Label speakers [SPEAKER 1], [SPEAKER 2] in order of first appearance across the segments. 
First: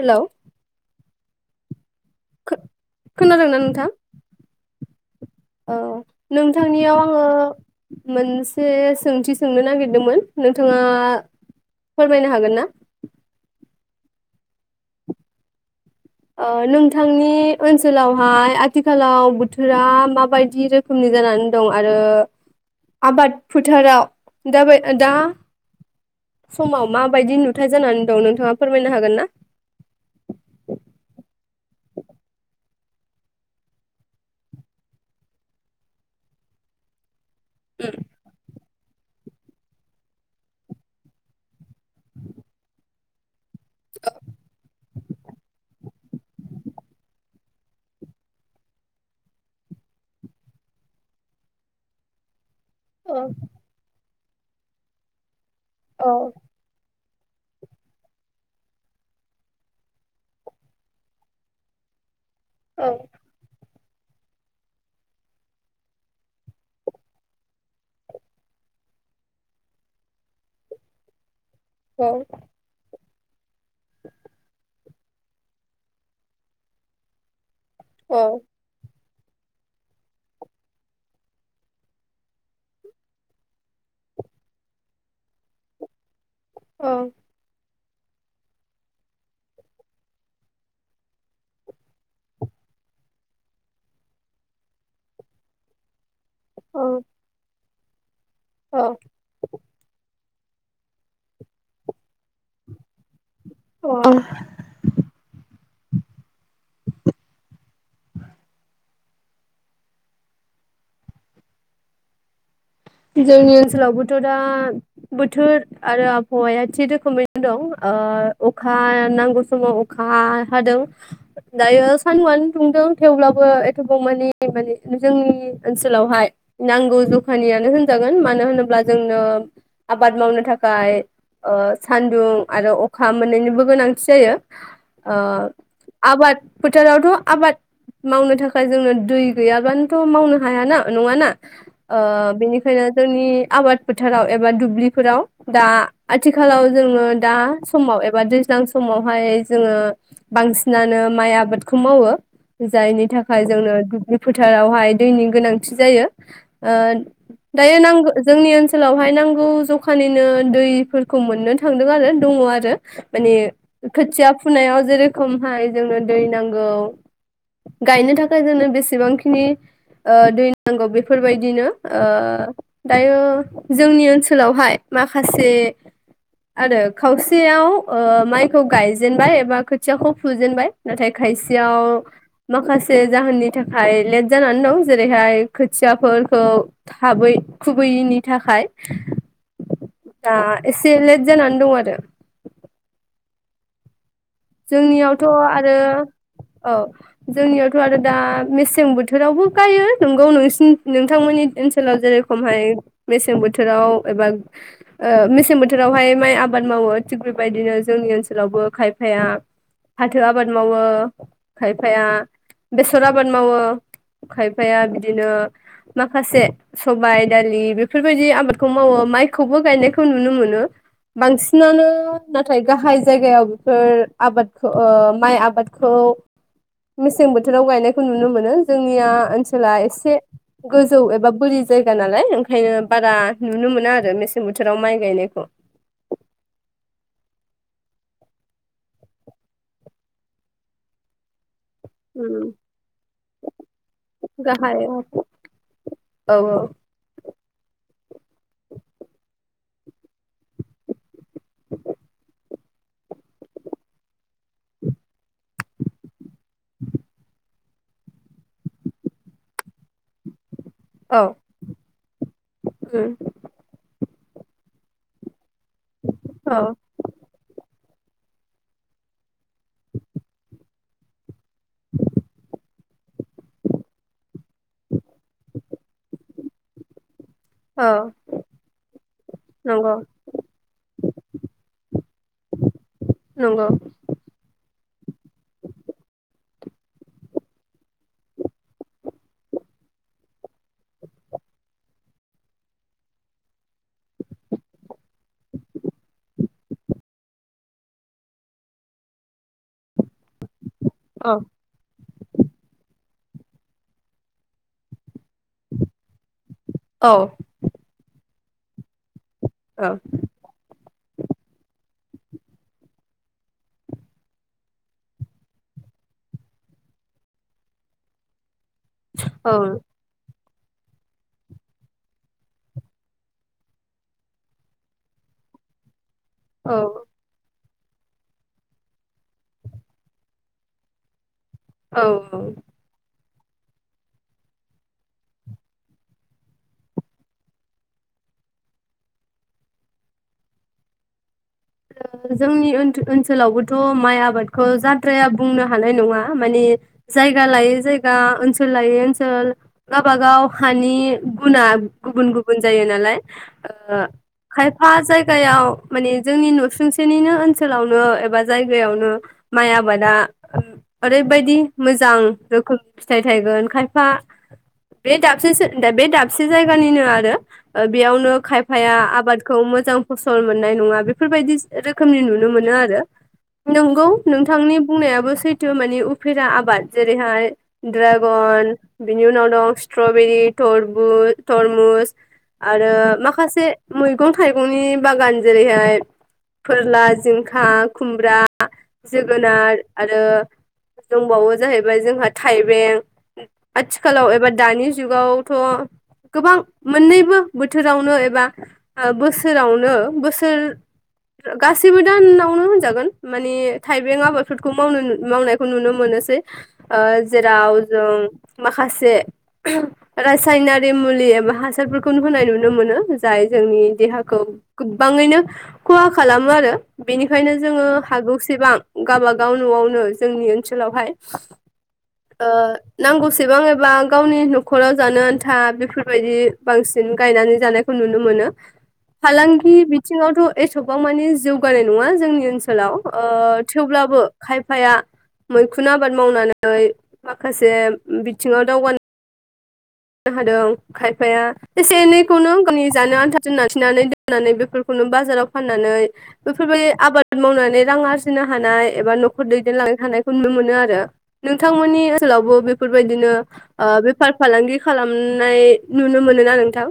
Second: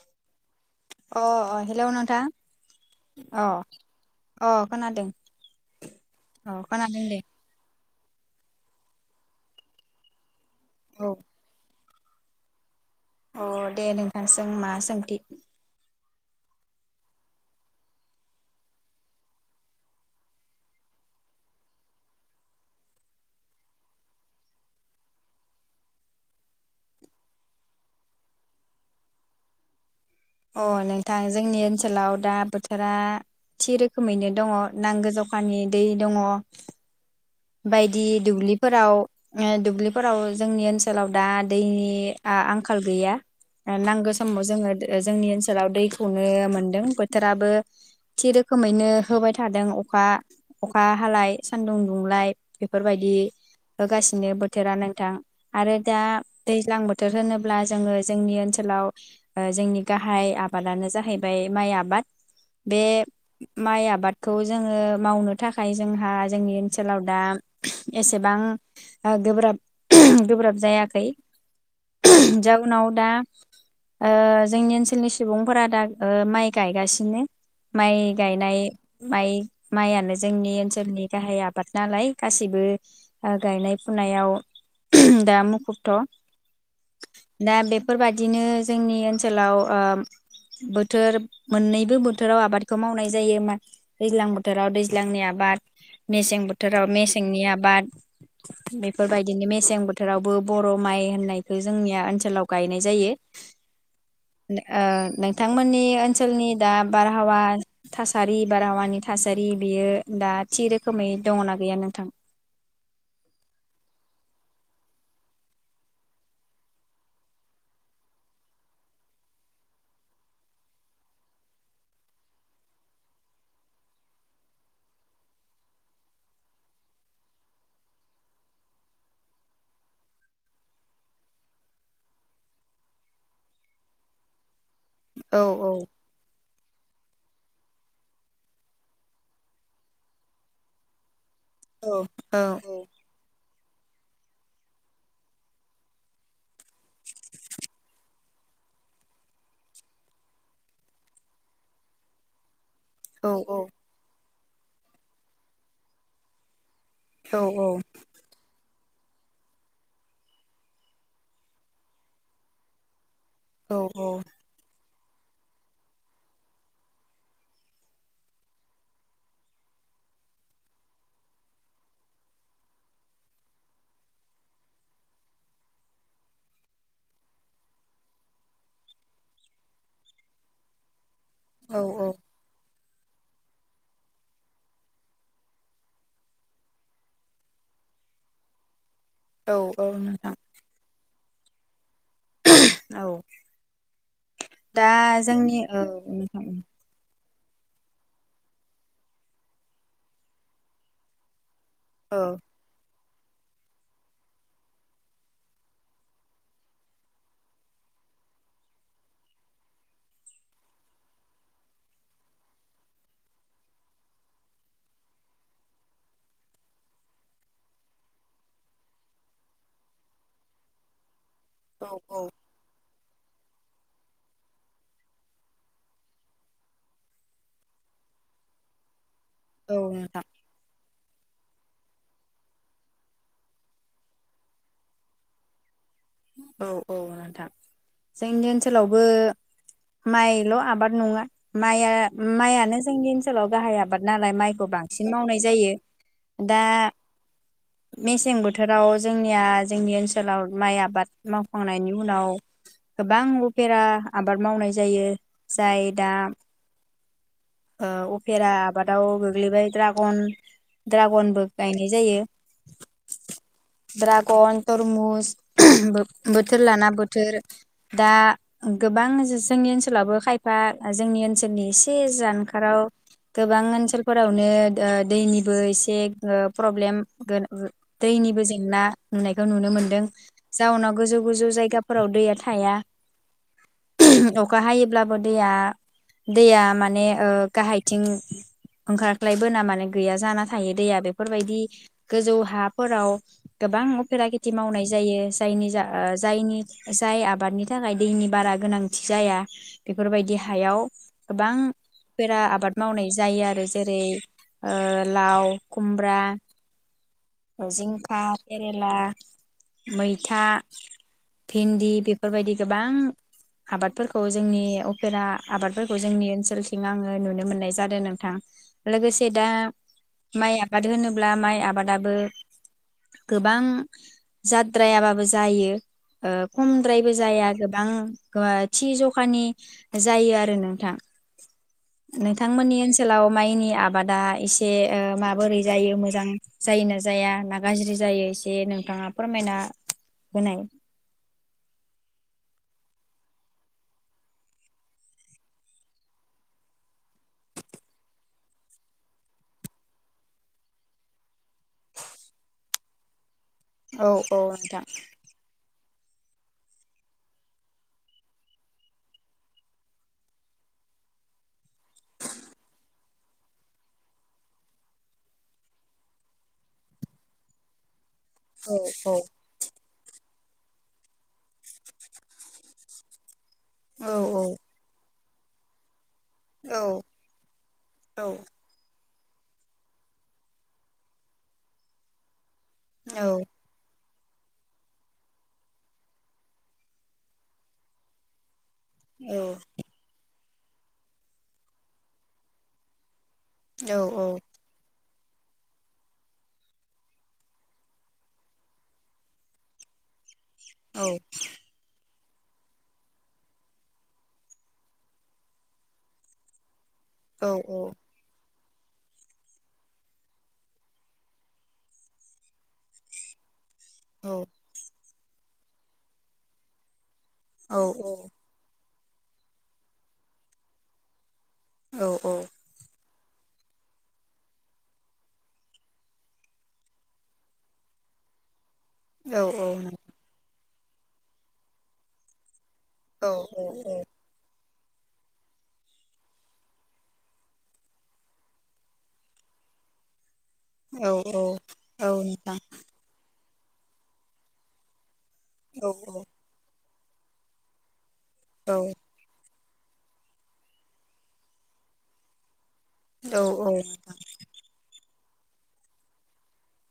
[SPEAKER 1] Hello
[SPEAKER 2] अ अ hello नों
[SPEAKER 1] खो-खोनादोंना नोंथां
[SPEAKER 2] अ खोनादों
[SPEAKER 1] औ
[SPEAKER 2] अ
[SPEAKER 1] नोंथांनियाव
[SPEAKER 2] खोनादों दे
[SPEAKER 1] आङो मोनसे सोंथि सोंनो नागिरदोंमोन नोंथाङा
[SPEAKER 2] औ
[SPEAKER 1] फोरमायनो हागोन ना
[SPEAKER 2] अ दे नोंथां सों मा सोंथि
[SPEAKER 1] ओ नोंथांनि ओनसोलावहाय आथिखालाव बोथोरा माबायदि रोखोमनि जानानै दं आरो आबाद फोथाराव दाबा दा समाव माबायदि नुथाय जानानै दं नोंथाङा फोरमायनो हागोन ना
[SPEAKER 2] अ नोंथां जोंनि ओनसोलाव दा बोथोरा थि रोखोमैनो दङ नांगो जखानि दै दङ बायदि दुब्लि फोराव दुब्लिफोराव जोंनि ओनसोलाव दा दैनि आंखाल गैया नांगौ समाव जोङो जोंनि ओनसोलाव दैखौनो मोनदों बोथोराबो थि रोखोमैनो होबाय थादों अखा अखा हालाय सानदुं दुंलाय बेफोरबायदि
[SPEAKER 1] औ
[SPEAKER 2] गासिबो बिदिनो बोथोरा नोंथां आरो दा
[SPEAKER 1] औ
[SPEAKER 2] दैज्लां बोथोर बोथोर होनोब्ला जोङो जोंनि ओनसोलाव जोंनि गाहाय आबादानो जाहैबाय माइ आबाद बे
[SPEAKER 1] औ
[SPEAKER 2] माइ आबादखौ जोङो मावनो थाखाय जोंहा जोंनि ओनसोलाव दा एसेबां गोब्राब गोब्राब जायाखै
[SPEAKER 1] औ
[SPEAKER 2] जाउनाव दा जोंनि ओनसोलनि सुबुंफोरा दा माइ गायगासिनो माइ
[SPEAKER 1] औ
[SPEAKER 2] गायनाय माइ माइआानो जोंनि ओनसोलनि गाहाय आबाद नालाय गासैबो गायनाय फुनायाव दा मुखुबथ'
[SPEAKER 1] औ
[SPEAKER 2] दा बेफोर बेफोरबायाददिनो जोंनि ओनसोलाव बोथोर मोननैबो बोथोराव आबादखौ मावनाय जायो दैज्लां बोथोराव दैज्लांनि आबाद मेसें बोथोराव मेसेंनि आबाद बेफोरबायदिनो मेसें बोथोराव बर' माइ होननायखौ जोंनिया ओनसोल गायनाय जायो
[SPEAKER 1] औ औ
[SPEAKER 2] बिथांमोननि ओनसोलनि दा बारहावा थासारि बारहावानि थासारि बेयो दा थि रोखोमै दङना गैया नोंथां
[SPEAKER 1] जोंनि ओनसोलावबोथ' दा बोथोर आरो आबहावाया थि रोखोमैनो दं अखा नांगौ समाव अखा हादों दायो सानदुआनो दुंदों थेवब्लाबो एथबावमानि माने जोंनि ओनसोलावहाय नांगौ जखानियानो होन जागोन मानो होनोब्ला जोंनो आबाद मावनो थाखाय सान्दुं आरो अखा मोनैनिबो गोनांथि जायो
[SPEAKER 2] औ
[SPEAKER 1] आ आबाद फोथारावथ' आबाद मावनो थाखाय जोंनो दै गैयाबानोथ' मावनो हायाना नङाना
[SPEAKER 2] औ
[SPEAKER 1] ओ
[SPEAKER 2] औ
[SPEAKER 1] बेनिखायनो जोंनि आबाद फोथाराव एबा दुब्लिफोराव दा आथिखाल आथिखालाव जोङो दा समाव एबा सिगां समावहाय जोङो बांसिनानो माइ आबादखौ मावो जायनि
[SPEAKER 2] औ
[SPEAKER 1] थाखाय
[SPEAKER 2] औ
[SPEAKER 1] जोंनो फोथारावहाय दैनि गोनांथि जायो ओ दायो नांगौ जोंनि ओनसोल ओनसोलावहाय नांगौ जखानिनो दैफोरखौ मोननो थांदों आरो दङ आरो माने
[SPEAKER 2] औ
[SPEAKER 1] खोथिया फुनायाव जेरै खमहाय जोंनो दै नांगौ गायनो थाखाय जोंनो बेसेबांखिनि ओ दै नांगौ बेफोरबायदिनो दायो जोंनि ओनसोलावहाय माखासे आरो खावसेयाव ओ माइखौ गायजेनबाय एबा खोथियाखौ फुजेनबाय नाथाय खायसे आव
[SPEAKER 2] औ
[SPEAKER 1] माखा जसे जाहोननि थाखाय लेट जानानै दं जेरैहाय खोथियाफोरखौ थाबै खुबैयैनि थाखाय
[SPEAKER 2] औ औ नोंथां
[SPEAKER 1] दा एसे लेट जानानै दं आरो
[SPEAKER 2] द [unintelligible]
[SPEAKER 1] जोंनियावथ' आरो
[SPEAKER 2] नोंथां
[SPEAKER 1] औ जोंनियावथ' आरो दा मेसें बोथोरावबो गायो नंगौ नोंसि नोंथांमोननि ओ राव
[SPEAKER 2] औ
[SPEAKER 1] जेरै खमहाय मेसें बोथोराव एबा ओ मेसें बोथोरावहाय माइ आबाद मावो थिग बेबायदिनो जोंनि ओनसोलावबो खाय खायफाया फाथो आबाद मावो खायफाया बेसर आबाद मावो खायफाया बिदिनो माखासे सबाय दालि बेफोरबायदि आबादखौ मावो माइखौबो गायनायखौ नुनो मोनो बांसिनानो
[SPEAKER 2] औ औ
[SPEAKER 1] नाथाय गाहाय जागायाव फोर आबादखौ ओ माइ आबादखौ मेसें बोथोराव गायनायखौ नुनो मोनो जोंनिया
[SPEAKER 2] औ
[SPEAKER 1] ओनसोला एसे
[SPEAKER 2] नोंथां
[SPEAKER 1] गोजौ एबा बोरि जायगा नालाय ओंखायनो बारा नुनो मोना आरो मेसें बोथोराव माइ गायनायखौ
[SPEAKER 2] औ औ नोंथां जोंनि ओनसोलावबो माइल' आबाद नङा माइआ
[SPEAKER 1] उम
[SPEAKER 2] माइयानो जोंनि ओनसोलाव गाहाय आबाद नालाय माइखौ
[SPEAKER 1] गाहाय औ
[SPEAKER 2] बांसिन मावनाय जायो
[SPEAKER 1] औ
[SPEAKER 2] दा मेसें बोथोराव जोंनिया जोंनि ओनसोलाव माइ आबाद मावखांनायनि उनाव गोबां उफेरा आबाद मावनाय जायो जाय दा ओ उफेरा आबादाव गोग्लैबाय ड्रागन
[SPEAKER 1] औ
[SPEAKER 2] ड्रागनबो गायनाय जायो
[SPEAKER 1] उम
[SPEAKER 2] कनथर मुज बोथोर
[SPEAKER 1] औ
[SPEAKER 2] लाना बोथोर दा गोबां जोंनि ओनसोलावबो खायफा जोंनि बिसोरनि एसे जान गोबां ओनसोलफोरावनो ओ दैनिबो एसे गोाब प्रब्लेम गोन उम
[SPEAKER 1] औ
[SPEAKER 2] दैनिबो जेंना नुनायखौ नुनो
[SPEAKER 1] नंगौ
[SPEAKER 2] मोनदों जाउनाव गोजौ गोजौ जायगाफोराव दैया थाया
[SPEAKER 1] नंगौ
[SPEAKER 2] अखा हायोब्लाबो दैया दैया माने ओ गाहायथिं ओंखाराख्लायबोना मानो गैया जाना थायो दैया बेफोरबायदि गोजौ हाफोराव गोबां अफेरा खेथि मावनाय जायो जायनि जा जायनि जाय आबादनि थाखाय दैनि बारा गोनांथि जाया बेफोरबायदि हायाव
[SPEAKER 1] औ
[SPEAKER 2] गोबां दा आबाद मावनाय जायो आरो जेरै ओ लाव खुमब्रा
[SPEAKER 1] औ
[SPEAKER 2] जिंखा केरेला
[SPEAKER 1] औ
[SPEAKER 2] मैथा भिन्दि बे बेफोरबायदि गोबां आबादफोरखौ जोंनि अफेरा आबादफोरखौ जोंनि ओनसोल थिं आङो नुनो मोननाय जादों नोंथां लोगोसे दा
[SPEAKER 1] औ
[SPEAKER 2] माइ आबाद होनोब्ला माइ आबादाबो गोबां जाद्रायाबाबो जायो ओ
[SPEAKER 1] औ
[SPEAKER 2] खमद्रायबो जाया गो गोबां थि जखानि जायो आरो नोंथां
[SPEAKER 1] औ
[SPEAKER 2] नोंथांमोननि ओनसोलाव माइनि आबादा एसे ओ माबोरै जायो मोजां जायो ना जाया ना गाज्रि जायो एसे नोंथाङा फोरमायना होनाय
[SPEAKER 1] जोंनि ओनसोलावबोथ' माइ आबादखौ जाद्राया बुंनो हानाय नङा मानिे जायगा लायै जायगा ओनसोल लायै ओनसोल गावबा गाव हानि गुना गुबुन गुबुन जायो नालाय ओ
[SPEAKER 2] औ औ नोंथां
[SPEAKER 1] खायफा जायगायाव माने जोंनि नसुंसेनिनो ओनसोलावनो एबा जायगायावनो माइ आबादा ओरैबायदि मोजां रोखोम फिथाइ थायगोन खायफा बे दाबसे बे दाबसे जायगानिनो आरो ओ बेयावनो
[SPEAKER 2] औ
[SPEAKER 1] खायफाया
[SPEAKER 2] औ
[SPEAKER 1] आबादखौ मोजां फसल मोननाय नङा बे बेफोरबायदि रोखोमनि नुनो मोनो आरो नंगौ
[SPEAKER 2] औ
[SPEAKER 1] नोंथांनि बुंनायाबो सै जों माने फैग्रा
[SPEAKER 2] औ
[SPEAKER 1] आबाद जेरैहाय
[SPEAKER 2] औ
[SPEAKER 1] ड्रागन बिनि उनाव दं स्ट्रबेरिरबु तरमुस आरो
[SPEAKER 2] औ
[SPEAKER 1] माखासे मैगं थाइगंनि बागान जेरैहाय फोरला जिंखा खुमब्रा जोगोनार आरो दंबावो जाहैबाय जोंहा थाइबें
[SPEAKER 2] औ
[SPEAKER 1] आथिखालाव एबा दानिस जुगावथ' गोबां मोननैबो बोथोरावनो एबा बोसोरावनो बोसोर थोर गासैबो दानावनो होनजागोन मानि थाइबें आबादफोरखौ मावनो मावनायखौ नुनो मोनोसै ओ
[SPEAKER 2] औ
[SPEAKER 1] जेराव जों माखासे रासायनारि मुलि एबा हासारफोरखौ होनाय नुनो मोनो जाय जोंनि देहाखौ गो बाङैनो खहा खालामो आरो बेनिखायनो जोङो हागौसेबां गावबागाव न'आवनो जोंनि ओनसोलावहाय ओ नांगौसेबां एबा गावनि न'खराव जानो आन्था बेफोरबायदि बांसिन गायनानै जानायखौ नुनो मोनो
[SPEAKER 2] औ
[SPEAKER 1] फालांगि बिथिङावथ' एथ'बां माने जौगानाय नङा जोंनि ओनसोल लाव ओ
[SPEAKER 2] औ औ औ
[SPEAKER 1] थेवब्लाबो खाय फाया मैखुन आबाद मावनानै माखासे बिथिङाव दावगानो हादों
[SPEAKER 2] औ
[SPEAKER 1] खायफाया एसे
[SPEAKER 2] औ
[SPEAKER 1] एनैखौनो
[SPEAKER 2] नोंथां
[SPEAKER 1] गावनि जानो आनथा [unintelligible] लाखिनानै दोननानै बेफोरखौनो बाजार जाराव
[SPEAKER 2] औ
[SPEAKER 1] फाननानै बेफोरबायदि आबाद मावनानै रां आ रजिनो
[SPEAKER 2] औ
[SPEAKER 1] हानाय एबा नखर दैदेनलांनो हानायखौ नुनो मोनो आरो नोंथांमोननि ओनसोलावबो बे फोरबायदिनो
[SPEAKER 2] औ
[SPEAKER 1] ओ बेफार फालांगि खामनाय नुनो मोनोना नोंथां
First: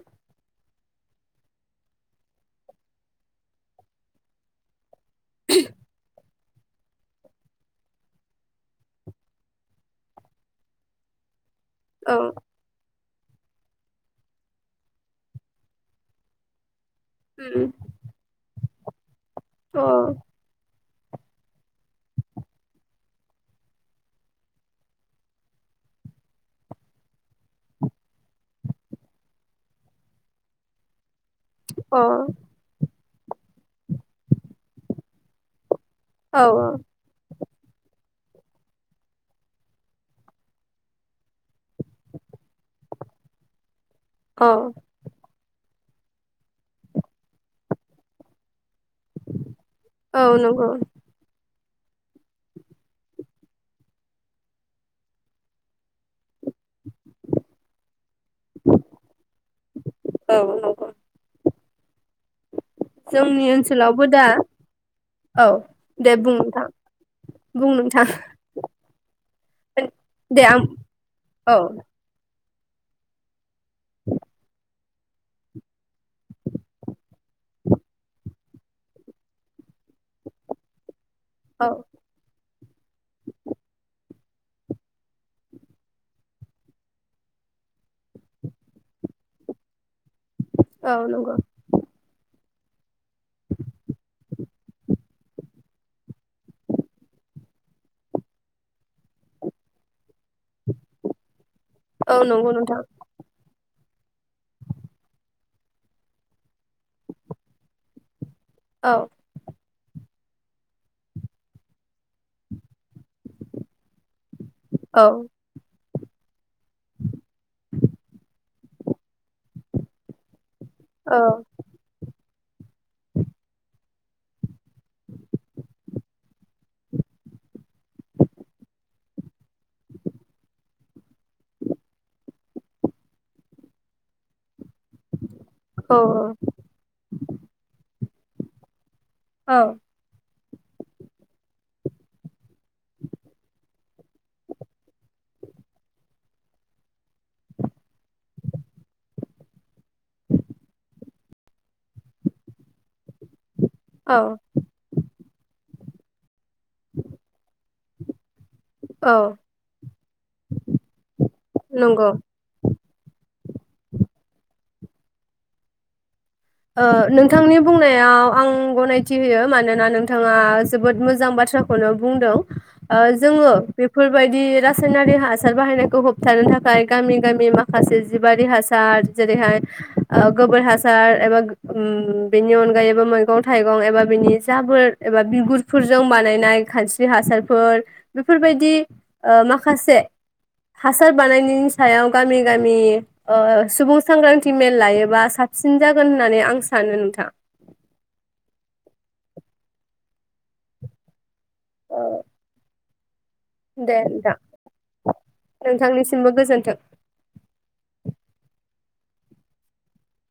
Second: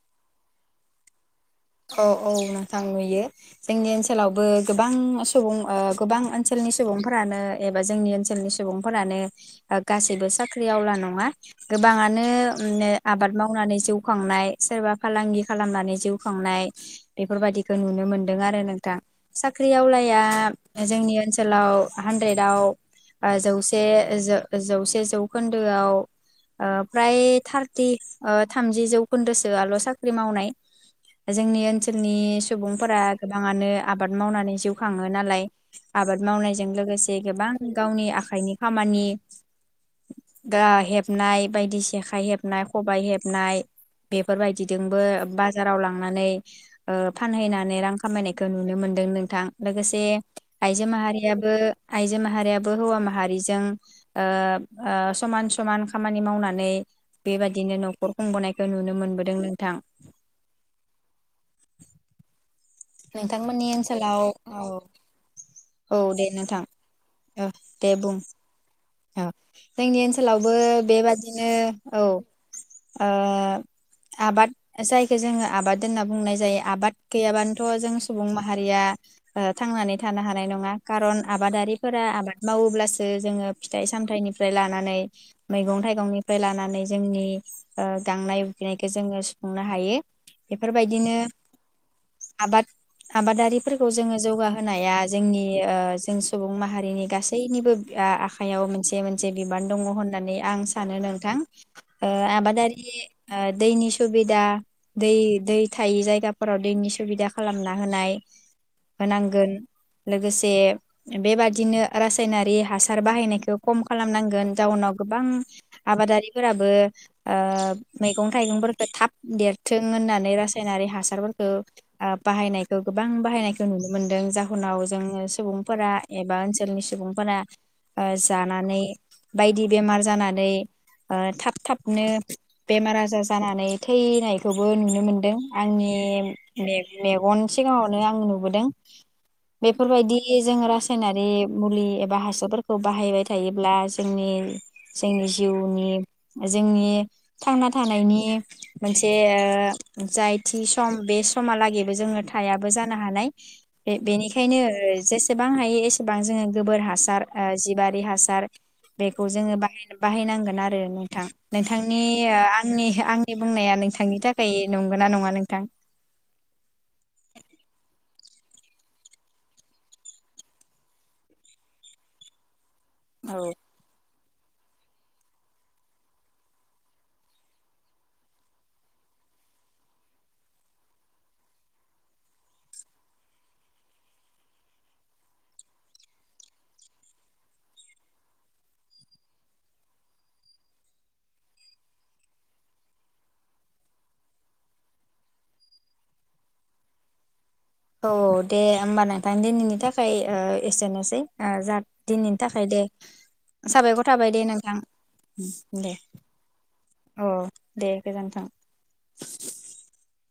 [SPEAKER 2] औ औ औ नोंथां नुयो जोंनि ओनसोलावबो गोबां सुबुं ओ गोबां ओनसोलनि सुबुंफोरानो एबा जोंनि ओनसोलनि सुबुंफोरानो गासैबो साख्रि आवला नङा
[SPEAKER 1] औ
[SPEAKER 2] गोबाङानो आबाद मावनानै जिउ खांनाय सोरबा फालांगि खालामनानै जिउ खांनाय
[SPEAKER 1] उम
[SPEAKER 2] बेफोरबादिखौ नुनो मोनदों आरो नों थां साख्रि
[SPEAKER 1] अ
[SPEAKER 2] आवलाया जोंनि ओनसोलाव हानद्रेदाव जौसे जौसे जौखोन्दोआव फ्राय थारटि थामजि जौखोन्दोसोआल' साख्रि मावनाय जोंनि
[SPEAKER 1] अ
[SPEAKER 2] ओनसोलनि सुबुंफोरा गोबाङानो आबाद मावनानै जिउ खाङो नालाय आबाद
[SPEAKER 1] औ
[SPEAKER 2] मावनायजों
[SPEAKER 1] औ
[SPEAKER 2] लोगोसे गोबां गावनि आखाइनि खामानि दा हेबनाय बायदि सेखाइ हेबनाय खबाइ हेबनाय
[SPEAKER 1] औ
[SPEAKER 2] बेफोरबायदिजोंबो बास जाराव लां नानै ओ फानहैनानै रां खामायनायखौ नुनो मोन दों नोंथां लोगोसे
[SPEAKER 1] औ नंगौ
[SPEAKER 2] आइजो माहारियाबो आइजो माहारियाबो हौवा माहारिजों ओ ओ समान समान खामानि मावनानै बेबादिनो न'खर खुंबोननायखौ नुनो मोनबोदों नोंथां।
[SPEAKER 1] औ नंगौ जोंनि
[SPEAKER 2] नोंथांमोननि
[SPEAKER 1] ओनसोलावबो
[SPEAKER 2] ओनसोलाव
[SPEAKER 1] दा
[SPEAKER 2] औ
[SPEAKER 1] औ
[SPEAKER 2] औ दे नोंथां दे बुं औ जोंनि
[SPEAKER 1] दे
[SPEAKER 2] ओनसोलावबो
[SPEAKER 1] आं
[SPEAKER 2] बेबादिनो औ। आ आबाद जायखौ जोङो आबाद होनना बुंनाय जायो आबाद गैयाबानो थ' जों सुबुं माहारिया ओ थांनानै थानो हानाय नङा। खारन
[SPEAKER 1] औ
[SPEAKER 2] आबादारिफोरा आबाद मावोब्लासो जोङो फिथाइ सामथाइनि लानानै मैगं थाइगंनिफ्राय लानानै जोंनि ओ गांनाय उखैनायखौ जोङो सुफुंनो हायो।
[SPEAKER 1] औ
[SPEAKER 2] बेफोरबायदिनो
[SPEAKER 1] नंगौ
[SPEAKER 2] आबाद आबादारिफोरखौ जोङो जौगाहोनाया जोंनि ओ जों सुबुं माहारिनि गासैनिबो आखाइायाव मोनसे मोनसे बिबान दङ होन होननानै आं सानो नोंथां ओ
[SPEAKER 1] औ नंगौ नोंथां
[SPEAKER 2] आबादारि दैनि सुबिदा दै दै थायि जायगाफोराव दैनि सुबिदा खालामना होनाय।
[SPEAKER 1] औ
[SPEAKER 2] होनांगोन। लोगोसे बेबादिनो रासायनारि हासार बाहायनायखौ खम खालामनांगौ। [unintelligible] जाउनाव
[SPEAKER 1] औ
[SPEAKER 2] गोबां आबादारिफोराबो ओ मैगं थाइगंफोरखौ थाब देरथों होननानै रासा साइनारि
[SPEAKER 1] औ
[SPEAKER 2] हासारफोरखौ बाहायनायखौ गोबां बाहायनायखौ नुनो मोनदों जाहोनाव जोङो सुबुंफोरा एबा ओनसोलनि सुबुंफोरा ओ जानानै बायदि बेमार जानानै ओ थाब थाबनो बेमार आजार जानानै थैनायखौ नुनो मोनदों आंनि
[SPEAKER 1] औ
[SPEAKER 2] मेग मेगन सिगाङावनो आं नुबोदों।
[SPEAKER 1] औ
[SPEAKER 2] बेफोरबायदि जों रासायनारि मुलि एबा हासारफोरखौ बाहायबाय थायोब्ला जोंनि जिउनि जोंनि थांना थानायनि मोनसे ओ जाय थि सम बे समालागि जोङो थायाबो जानो हानाय। बे
[SPEAKER 1] औ
[SPEAKER 2] बेनिखायनो ज एसेबां हायो एसेबां जोङो। गोबोर हासार जि बारि हासार
[SPEAKER 1] औ
[SPEAKER 2] बेखौ जोङो बाहाय बाहायनांगोन आरो नोंथां नोंथांनि
[SPEAKER 1] नंगौ
[SPEAKER 2] आंनि आंनि बुंनाया नोंथांनि थाखाय नंगौना नङा नोंथां
[SPEAKER 1] ओ नोंथांनि बुंनायाव आं गनायथि होयो मानोना नोंथाङा जोबोद मोजां बाथ्राखौनो बुंदों ओ जोङो
[SPEAKER 2] औ
[SPEAKER 1] बेफोर बेबायदि रायनारि हासार बाहायनायखौ होबथानो थाखाय गामि गामि माखासे जिबारि हासार जेरैहाय ओ गोबोर हासार एबा बेनि अनगायैबो मैगं थाइगं एबा बिनि जाबोर एबा बिगुरफोरजों बानायनाय खानस्रि हासारफोर बेफोरबायदि ओ माखासे हासार बानायनायनि सायाव गामि गामि सुबुं सांग्रांथि मेल लायोबा साबसिन जागोन होननानै आं सानो नोंथां
[SPEAKER 2] औ दे होमबा नोंथां दिनैनि थाखाय ओ एसेनोसै जा दिनैनि थाखाय दे साबायखर थाबाय दे नोंथां दे
[SPEAKER 1] नोंथांनिसिमबो गोजोन्थों।
[SPEAKER 2] अ दे गोजोनथों [inaudible]